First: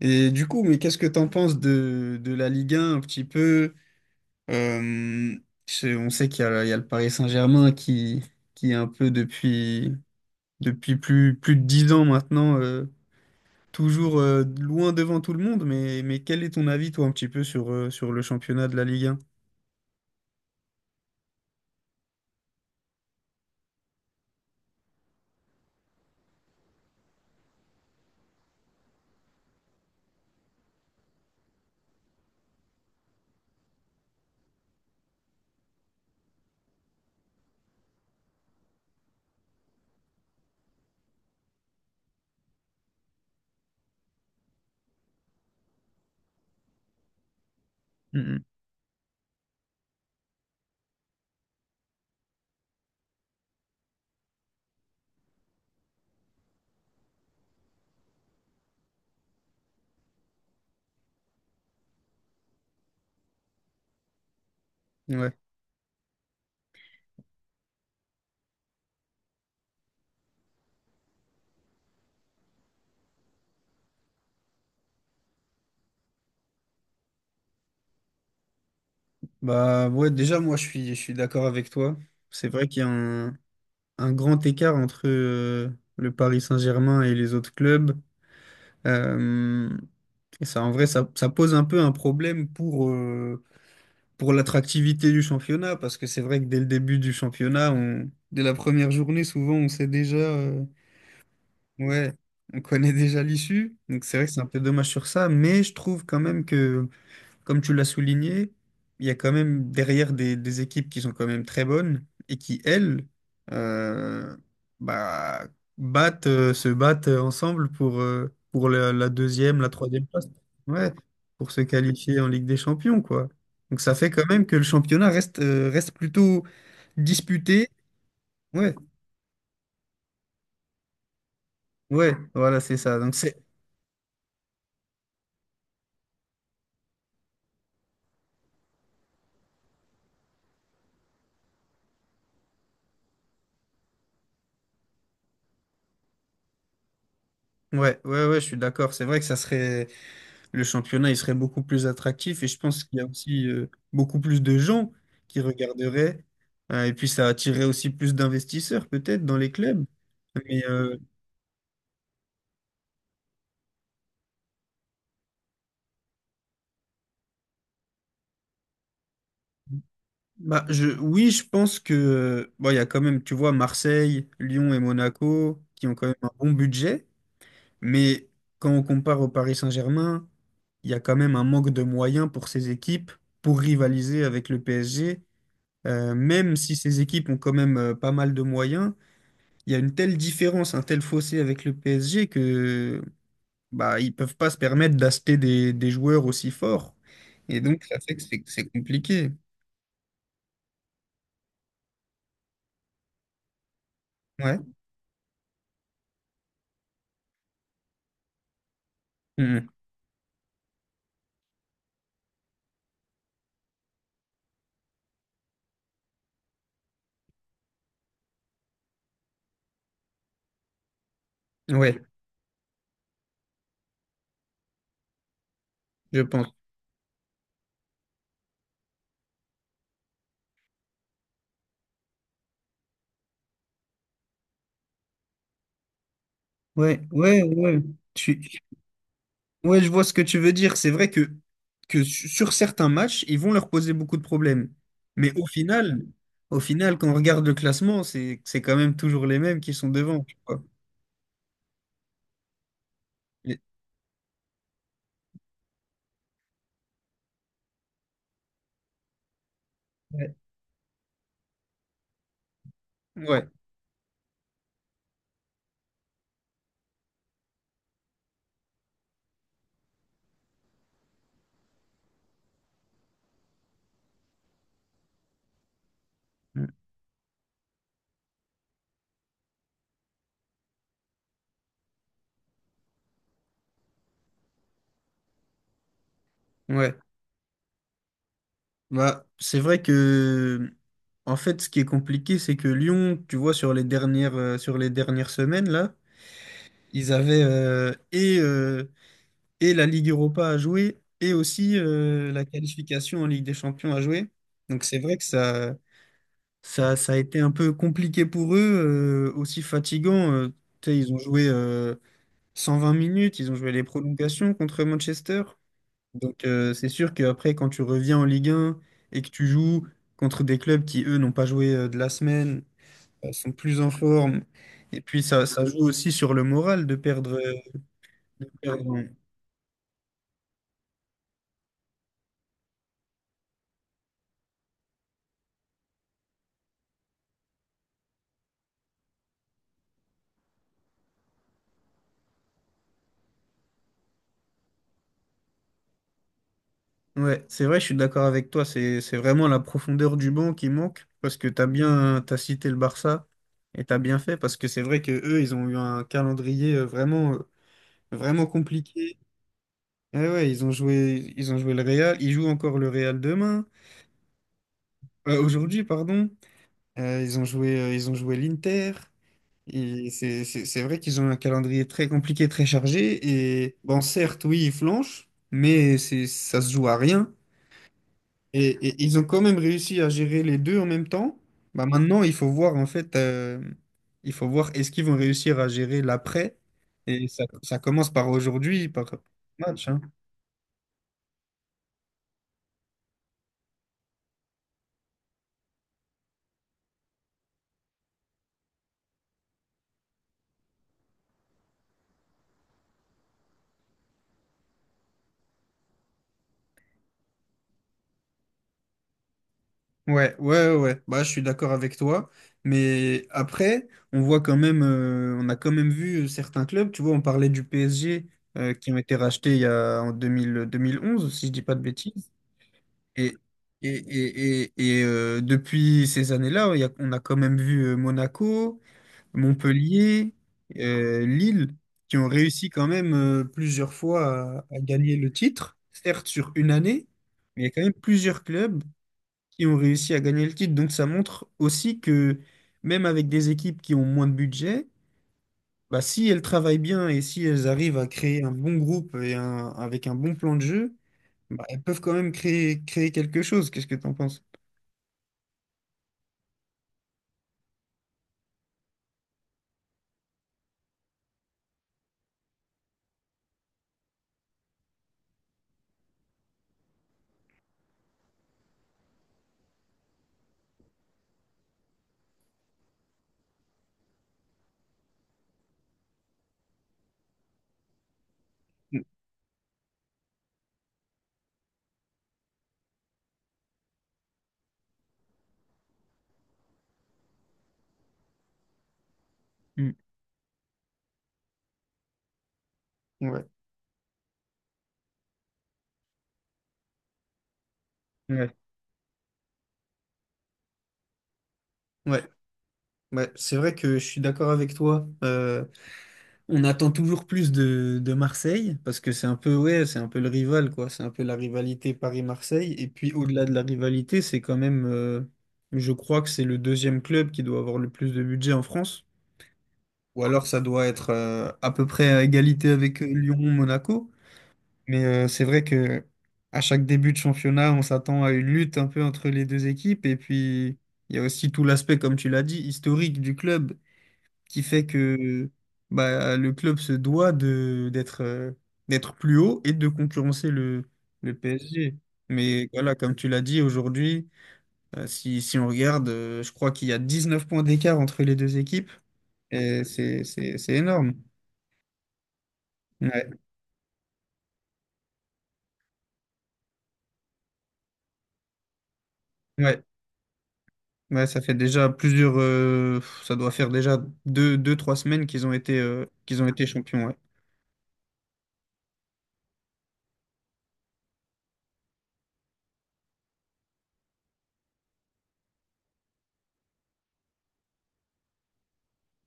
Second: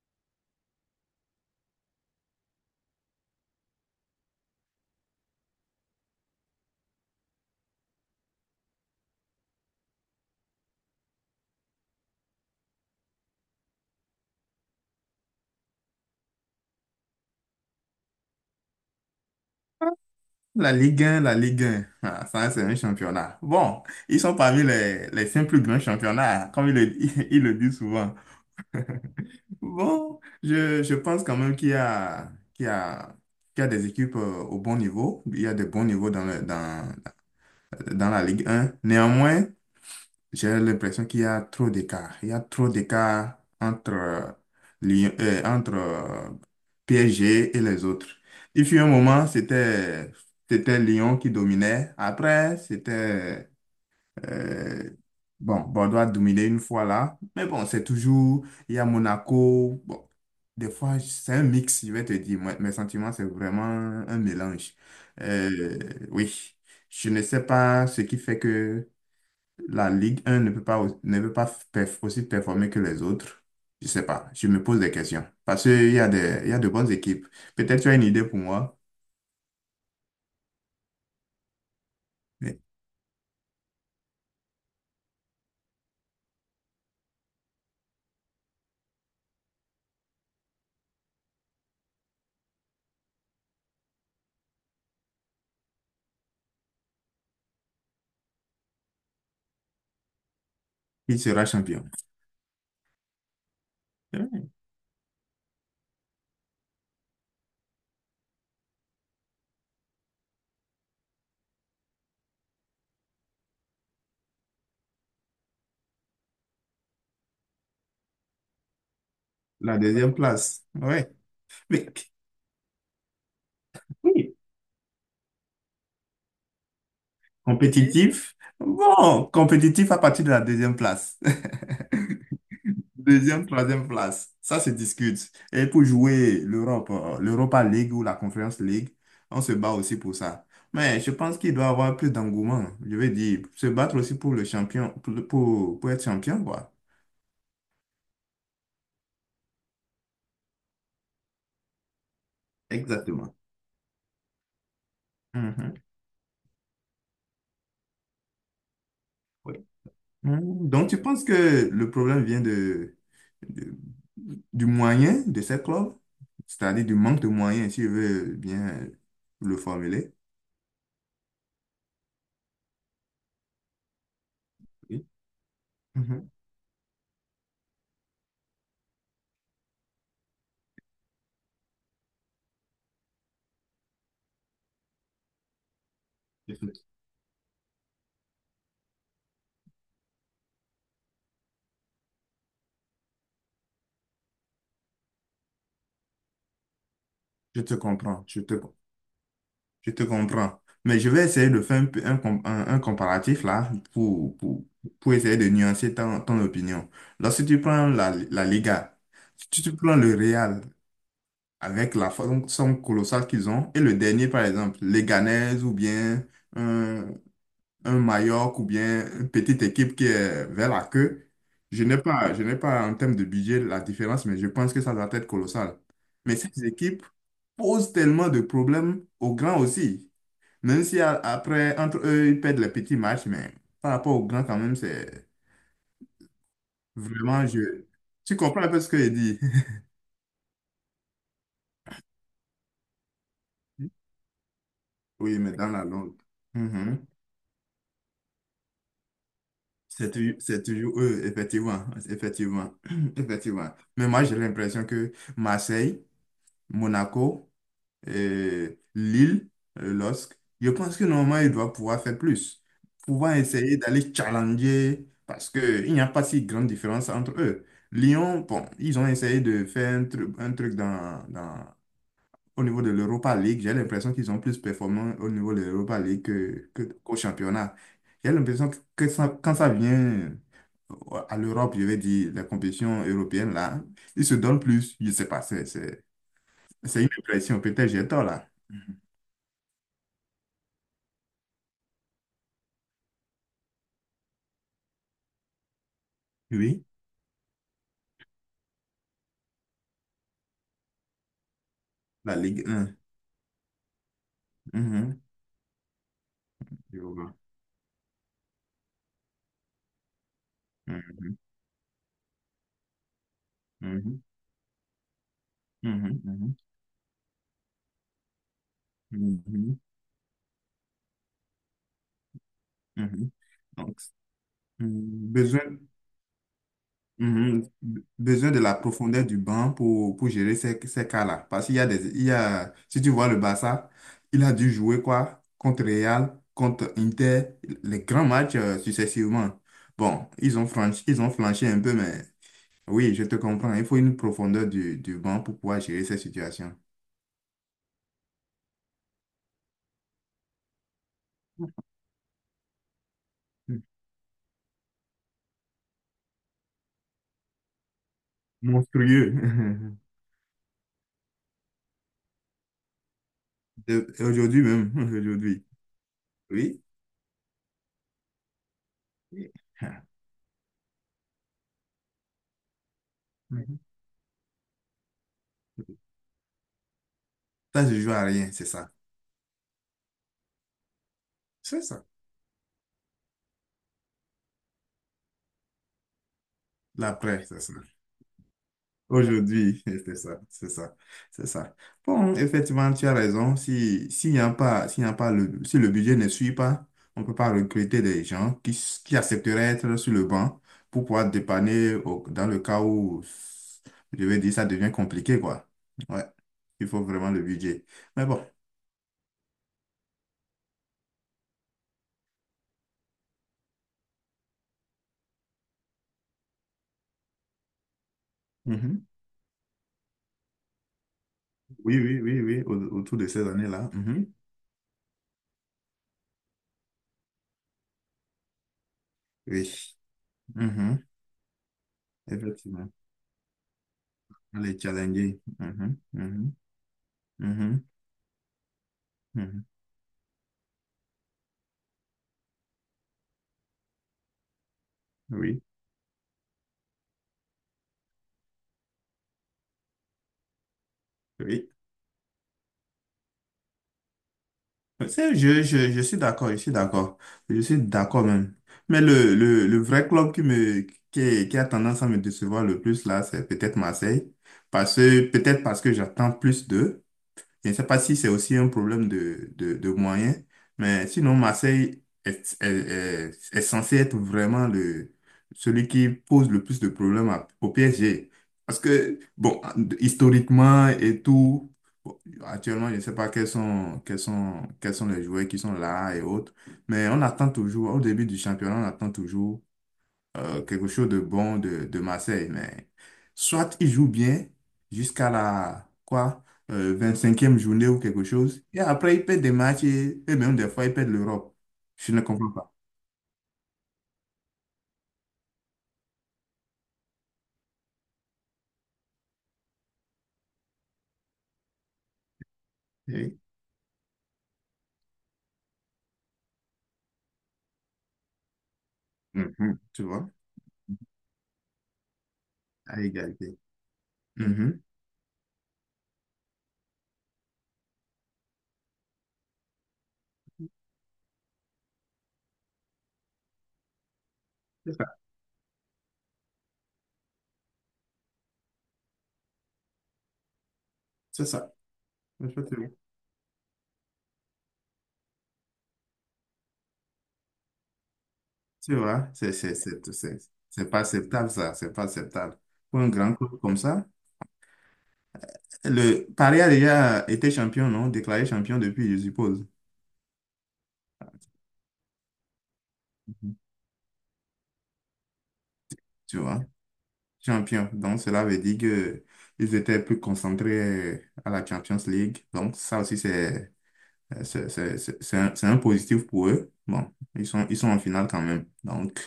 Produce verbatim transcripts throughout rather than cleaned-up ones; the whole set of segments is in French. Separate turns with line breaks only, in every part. Et du coup, mais qu'est-ce que t'en penses de, de la Ligue 1 un petit peu? Euh, c'est- on sait qu'il y a, il y a le Paris Saint-Germain qui, qui est un peu depuis, depuis plus, plus de dix ans maintenant, euh, toujours euh, loin devant tout le monde. Mais, mais quel est ton avis, toi, un petit peu sur, euh, sur le championnat de la Ligue un?
La Ligue un, la Ligue un, ah, ça c'est un championnat. Bon, ils sont parmi les, les cinq plus grands championnats, comme ils le, ils le disent souvent. Bon, je, je pense quand même qu'il y a, qu'il y a, qu'il y a des équipes euh, au bon niveau. Il y a des bons niveaux dans, le- dans, dans la Ligue un. Néanmoins, j'ai l'impression qu'il y a trop d'écart. Il y a trop d'écart entre, euh, Lyon- euh, entre euh, P S G et les autres.
Mhm.
Il fut un moment, c'était, c'était Lyon qui dominait. Après, c'était... euh, bon, Bordeaux a dominé une fois là. Mais bon, c'est toujours... Il y a Monaco. Bon, des fois, c'est un mix, je vais te dire. Moi, mes sentiments, c'est vraiment un mélange.
Ouais.
Euh, oui, je ne sais pas ce qui fait que la Ligue un ne peut pas, au- ne peut pas perf- aussi performer que les autres. Je sais pas. Je me pose des questions. Parce qu'il y a des, il y a de bonnes équipes. Peut-être tu as une idée pour moi,
Bah ouais, déjà, moi, je suis, je suis d'accord avec toi. C'est
mais
vrai qu'il y a un, un grand écart entre euh, le Paris Saint-Germain et les autres clubs. Euh, Et ça, en vrai, ça, ça pose un peu un problème pour, euh, pour l'attractivité du championnat, parce que c'est vrai que dès le début du championnat, on, dès la première journée, souvent, on sait déjà, euh,
qui sera champion?
ouais, on connaît déjà l'issue. Donc c'est vrai que c'est un
Hmm,
peu dommage sur ça, mais je trouve quand même que, comme tu l'as souligné, il y a quand même derrière des, des équipes qui sont quand même très bonnes et qui, elles, euh, bah, battent, euh, se battent ensemble pour, euh, pour la, la deuxième, la
la
troisième
deuxième
place.
place.
Ouais,
Ouais.
pour se
Mais
qualifier en Ligue des Champions, quoi. Donc ça fait quand
oui,
même que le championnat reste, euh, reste plutôt disputé.
compétitif.
Ouais,
Bon, compétitif à partir de la deuxième place.
ouais, voilà, c'est ça. Donc c'est,
Deuxième, troisième place, ça se discute. Et pour jouer l'Europe, euh, l'Europa League ou la Conference League, on se bat aussi pour ça. Mais je pense qu'il doit y avoir plus d'engouement. Je veux dire, se battre aussi pour le champion, pour, le- pour, pour être champion, quoi.
ouais, ouais, ouais, je suis d'accord. C'est vrai que ça serait. Le championnat il serait beaucoup plus attractif et je pense qu'il y a
Exactement.
aussi euh, beaucoup plus de gens qui
Mhm.
regarderaient. Euh, et puis ça attirerait aussi plus d'investisseurs peut-être dans les
Oui.
clubs. Mais
Mhm. Donc,
euh,
tu penses que le problème vient de, de- du moyen de ces clubs, c'est-à-dire du manque de moyens, si je veux bien le formuler.
bah, je oui je pense que euh, bon, il y a quand même, tu vois, Marseille, Lyon et
Oui.
Monaco qui ont quand même
Mhm.
un bon budget, mais quand on compare au Paris Saint-Germain, il y a quand même un manque de moyens pour ces équipes pour rivaliser avec le P S G. Euh,
Je
même si
te
ces équipes ont quand même euh, pas mal de moyens, il y a une telle différence, un tel fossé avec le P S G que, bah, ils peuvent pas se permettre d'acheter des, des joueurs aussi forts. Et
je te
donc ça fait que
comprends, je
c'est
te
c'est compliqué.
Je te comprends. Mais je vais essayer de faire un, peu- un, com- un- un comparatif là pour,
Ouais.
pour, pour essayer de nuancer ton, ton opinion. Lorsque tu prends la, la Liga, si
Mhm.
tu prends le Real avec la forme somme colossale qu'ils ont, et le dernier par exemple, Leganés ou bien un, un Mallorca ou bien une petite équipe qui est vers la queue, je n'ai
Ouais,
pas, je n'ai pas en termes de budget la différence, mais je pense que ça doit être colossal.
je
Mais
pense.
ces équipes posent tellement de problèmes aux grands aussi. Même si a- après, entre eux, ils perdent les petits matchs, mais par rapport aux grands, quand même, c'est
Ouais, ouais,
vraiment
ouais.
je. Tu
Tu...
comprends un peu ce que je dis?
Ouais, je vois ce que tu veux dire. C'est vrai que, que su- sur certains matchs, ils vont leur poser beaucoup de problèmes. Mais
Oui,
au
mais dans la
final,
langue.
au final,
Mhm.
quand on regarde le classement, c'est c'est quand même toujours les mêmes qui sont
C'est
devant,
tou-
tu vois.
c'est toujours eux, effectivement. Effectivement.
Les-
Effectivement. Mais moi, j'ai l'impression que Marseille, Monaco, euh, Lille, euh, LOSC,
Ouais.
je pense que normalement, il doit pouvoir faire plus, pouvoir
Ouais.
essayer d'aller challenger, parce qu'il n'y a pas si grande différence entre eux. Lyon, bon, ils ont essayé de faire un truc, un truc dans, dans- au niveau de l'Europa League. J'ai l'impression qu'ils sont plus performants au niveau de l'Europa League que, que- qu'au championnat. J'ai l'impression que ça- quand ça vient euh, à l'Europe, je vais dire, la compétition européenne, là, ils se donnent plus. Je sais pas, c'est c'est-
Ouais.
c'est une impression. Peut-être j'ai tort, là.
Bah, c'est vrai que, en fait, ce qui est compliqué, c'est que Lyon, tu vois, sur les dernières, euh, sur les dernières semaines, là,
Oui.
ils avaient euh, et, euh, et la Ligue Europa à jouer et aussi euh,
La
la
Ligue un.
qualification en Ligue des Champions à jouer. Donc, c'est vrai
Mhm.
que ça, ça,
Je
ça a
vois.
été un peu compliqué pour eux, euh, aussi fatigant. Euh, tu sais, ils ont
Mhm.
joué euh, cent vingt minutes, ils ont joué les
Mhm.
prolongations contre Manchester. Donc
Mhm.
euh, c'est sûr qu'après, quand tu reviens en Ligue un et que
Mhm.
tu
Mhm.
joues contre des clubs qui, eux, n'ont pas joué euh, de la semaine,
Mhm.
euh, sont plus en
Donc,
forme,
mm,
et puis ça, ça
besoin,
joue aussi sur le moral de perdre. euh,
mhm. Be-
de
besoin de la
perdre en-
profondeur du banc pour, pour gérer ces, ces cas-là. Parce qu'il y a des, il y a, si tu vois le Barça, il a dû jouer quoi? Contre Real, contre Inter, les grands matchs euh, successivement. Bon, ils ont franchi, ils ont flanché un peu, mais oui, je te comprends. Il faut une profondeur du, du banc pour pouvoir gérer ces situations.
Ouais, c'est vrai, je suis d'accord avec toi, c'est, c'est vraiment la profondeur du banc qui manque, parce que tu as bien, t'as cité le Barça, et tu as bien fait, parce que c'est vrai que eux, ils ont eu un calendrier euh, vraiment, euh, vraiment compliqué.
Monstrueux.
Ouais, ouais, ils ont joué, ils ont joué le Real, ils jouent encore le Real demain,
Euh, Aujourd'hui même,
euh,
aujourd'hui.
aujourd'hui, pardon.
Oui.
Euh, ils ont joué, euh, ils ont joué l'Inter.
Oui. Ah.
Et c'est c'est- c'est vrai qu'ils ont un calendrier très compliqué, très chargé. Et
Mhm.
bon, certes, oui, ils flanchent, mais c'est, ça se joue à rien.
Ça, je joue à rien, c'est
Et,
ça.
et ils ont quand même réussi à gérer les deux en même temps.
C'est
Bah,
ça.
maintenant, il faut voir, en fait, euh, il faut voir est-ce qu'ils vont réussir à gérer l'après. Et ça,
L'après, c'est ça.
ça commence par aujourd'hui, par
Aujourd'hui,
match, hein.
c'est ça, c'est ça, c'est ça. Bon, effectivement, tu as raison. Si, s'il n'y a pas, s'il n'y a pas le, si le budget ne suit pas, on ne peut pas recruter des gens qui, s- qui accepteraient d'être sur le banc pour pouvoir dépanner au- dans le cas où, je vais dire, ça devient compliqué, quoi. Ouais. Il faut vraiment le budget. Mais bon.
Ouais, ouais, ouais, ouais. Bah, je suis d'accord avec toi. Mais après, on voit quand même, euh, on a quand même vu euh, certains clubs, tu vois, on parlait du P S G, euh, qui ont
Mhm.
été rachetés il y a, en deux deux mille deux mille onze, si je dis pas de
Oui, oui,
bêtises.
oui, oui, au- autour de
Et,
ces
et,
années-là. Mhm.
et, et, et, euh, depuis ces années-là, il y a- on a quand même vu euh, Monaco,
Oui.
Montpellier,
Mhm.
euh, Lille, qui ont réussi quand
Effectivement.
même euh, plusieurs fois à
Les
à gagner le
challenger.
titre,
Mhm.
certes sur
Mhm.
une année. Mais il y a quand
Mhm.
même plusieurs clubs
Mhm.
qui ont réussi à gagner le titre. Donc ça montre aussi que, même avec des équipes qui ont moins de budget,
Oui.
bah, si elles travaillent bien et si elles arrivent à créer un bon groupe et un, avec un bon plan de jeu, bah,
Oui.
elles peuvent quand même créer, créer quelque chose. Qu'est-ce que tu en penses?
C'est- je, je, je suis d'accord, je suis d'accord. Je suis d'accord même. Mais le, le, le vrai club qui me, qui, qui a tendance à me décevoir le plus là, c'est peut-être Marseille. Parce que, peut-être parce que j'attends plus d'eux. Je ne sais pas si c'est aussi un problème de, de, de moyens, mais sinon, Marseille est, est, est, est censé être vraiment le, celui qui pose le plus de problèmes à- au P S G. Parce
Mm,
que, bon, historiquement et tout, bon, actuellement, je ne sais pas quels sont, quels sont, quels sont les joueurs qui sont là et autres, mais on attend toujours, au début du championnat, on attend toujours
mm.
euh, quelque chose de bon de, de Marseille. Mais
Ouais,
soit il joue bien jusqu'à la quoi, euh, vingt-cinquième journée ou quelque
ouais,
chose, et après il perd des matchs et, et même des fois il perd l'Europe. Je ne
ouais.
comprends pas.
Ouais, c'est vrai que je suis d'accord avec toi. euh, On attend toujours plus de, de Marseille parce que c'est un peu, ouais, c'est un peu le rival, quoi, c'est un peu la rivalité Paris-Marseille et puis
Et-
au-delà de la rivalité, c'est quand même euh, je crois que c'est le deuxième club qui doit avoir le plus de budget en France
Mhm. Tu
ou
vois,
alors ça doit être euh, à peu près à égalité
à
avec euh, Lyon,
égalité.
Monaco,
Mhm.
mais euh, c'est vrai que à chaque début de championnat, on s'attend à une lutte un peu entre les deux équipes et puis il y a aussi tout l'aspect, comme tu l'as dit, historique du club, qui fait que, bah, le club se doit de d'être euh, d'être plus haut et de concurrencer le, le
C'est ça.
P S G. Mais
Effectivement.
voilà, comme tu l'as dit aujourd'hui, euh, si, si on regarde, euh, je crois qu'il y a dix neuf points d'écart entre les deux équipes
Tu vois, c'est c'est-
et
c'est-
c'est
c'est-
c'est- c'est
c'est pas
énorme.
acceptable ça, c'est pas acceptable. Pour un
Ouais,
grand club comme ça, le Paris a déjà été champion, non? Déclaré champion depuis, je suppose.
ouais, ouais, ça fait déjà plusieurs, euh, ça doit faire déjà deux, deux, trois semaines qu'ils ont été euh,
Tu
qu'ils ont
vois.
été champions, ouais.
Champions. Donc, cela veut dire que ils étaient plus concentrés à la Champions League. Donc, ça aussi, c'est c'est c'est- c'est- c'est un, c'est un positif pour eux. Bon, ils sont, ils sont en finale quand même. Donc,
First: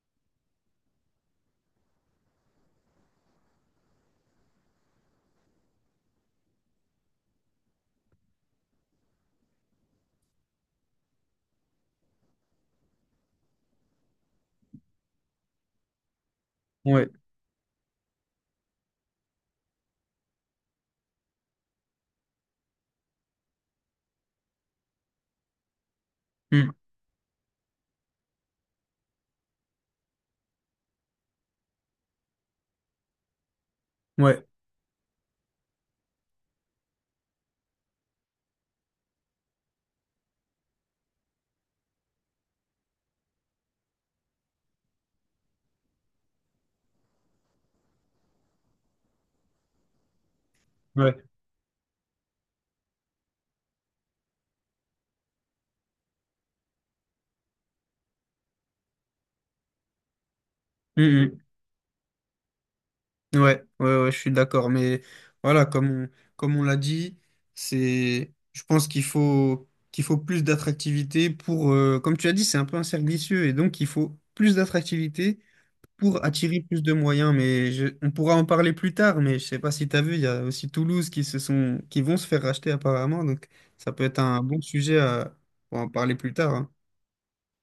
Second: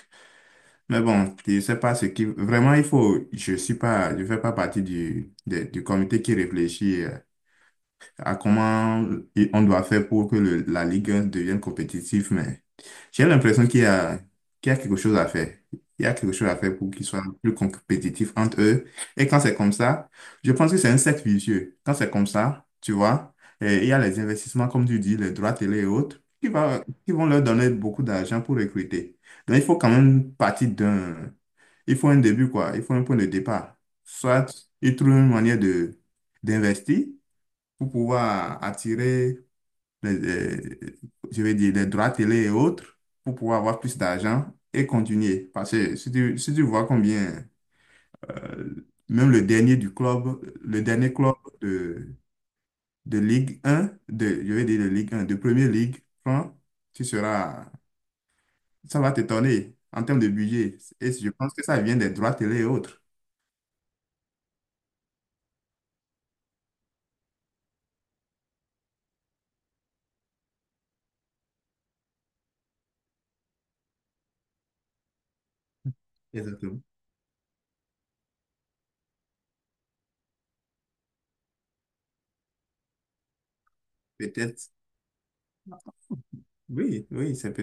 mais bon, je sais pas ce qui... Vraiment, il faut... Je suis pas... Je fais pas partie du, des- du comité qui réfléchit euh, à comment on doit faire pour que le- la Ligue un devienne compétitive, mais j'ai l'impression qu'il y a, qu'il y a quelque chose à faire. Il y a quelque chose à faire pour qu'ils
Ouais,
soient plus compétitifs entre eux. Et quand c'est comme ça, je pense que c'est un cercle vicieux. Quand c'est comme ça, tu vois, et il y a les investissements, comme tu dis, les droits télé et autres, qui
Mm.
va, qui vont leur donner beaucoup d'argent pour recruter. Donc, il faut quand même partir d'un... Il faut un début, quoi. Il faut un point de départ.
Ouais,
Soit ils trouvent une manière de d'investir, pour pouvoir attirer les, euh, je vais dire, les droits télé et autres, pour pouvoir avoir plus d'argent et continuer. Parce que si tu, si tu vois combien, euh, même le dernier du club, le dernier
ouais.
club de, de Ligue un, de, je vais dire de Ligue un, de Première Ligue, prend, tu seras, ça va t'étonner en termes de budget.
Mm,
Et je
mm.
pense que ça vient des droits télé et autres.
Ouais, ouais, ouais, je suis d'accord. Mais voilà, comme on, comme on l'a dit, c'est, je pense qu'il faut, qu'il faut plus d'attractivité pour, euh, comme tu as dit, c'est un peu un cercle vicieux. Et donc, il faut plus d'attractivité pour attirer plus
Exactement.
de moyens. Mais je- on pourra en parler plus tard. Mais je sais pas si tu as vu, il y a aussi Toulouse qui se sont, qui vont se faire racheter apparemment. Donc, ça peut être un bon
Peut-être.
sujet à, pour en parler plus tard, hein.
Oui, oui, c'est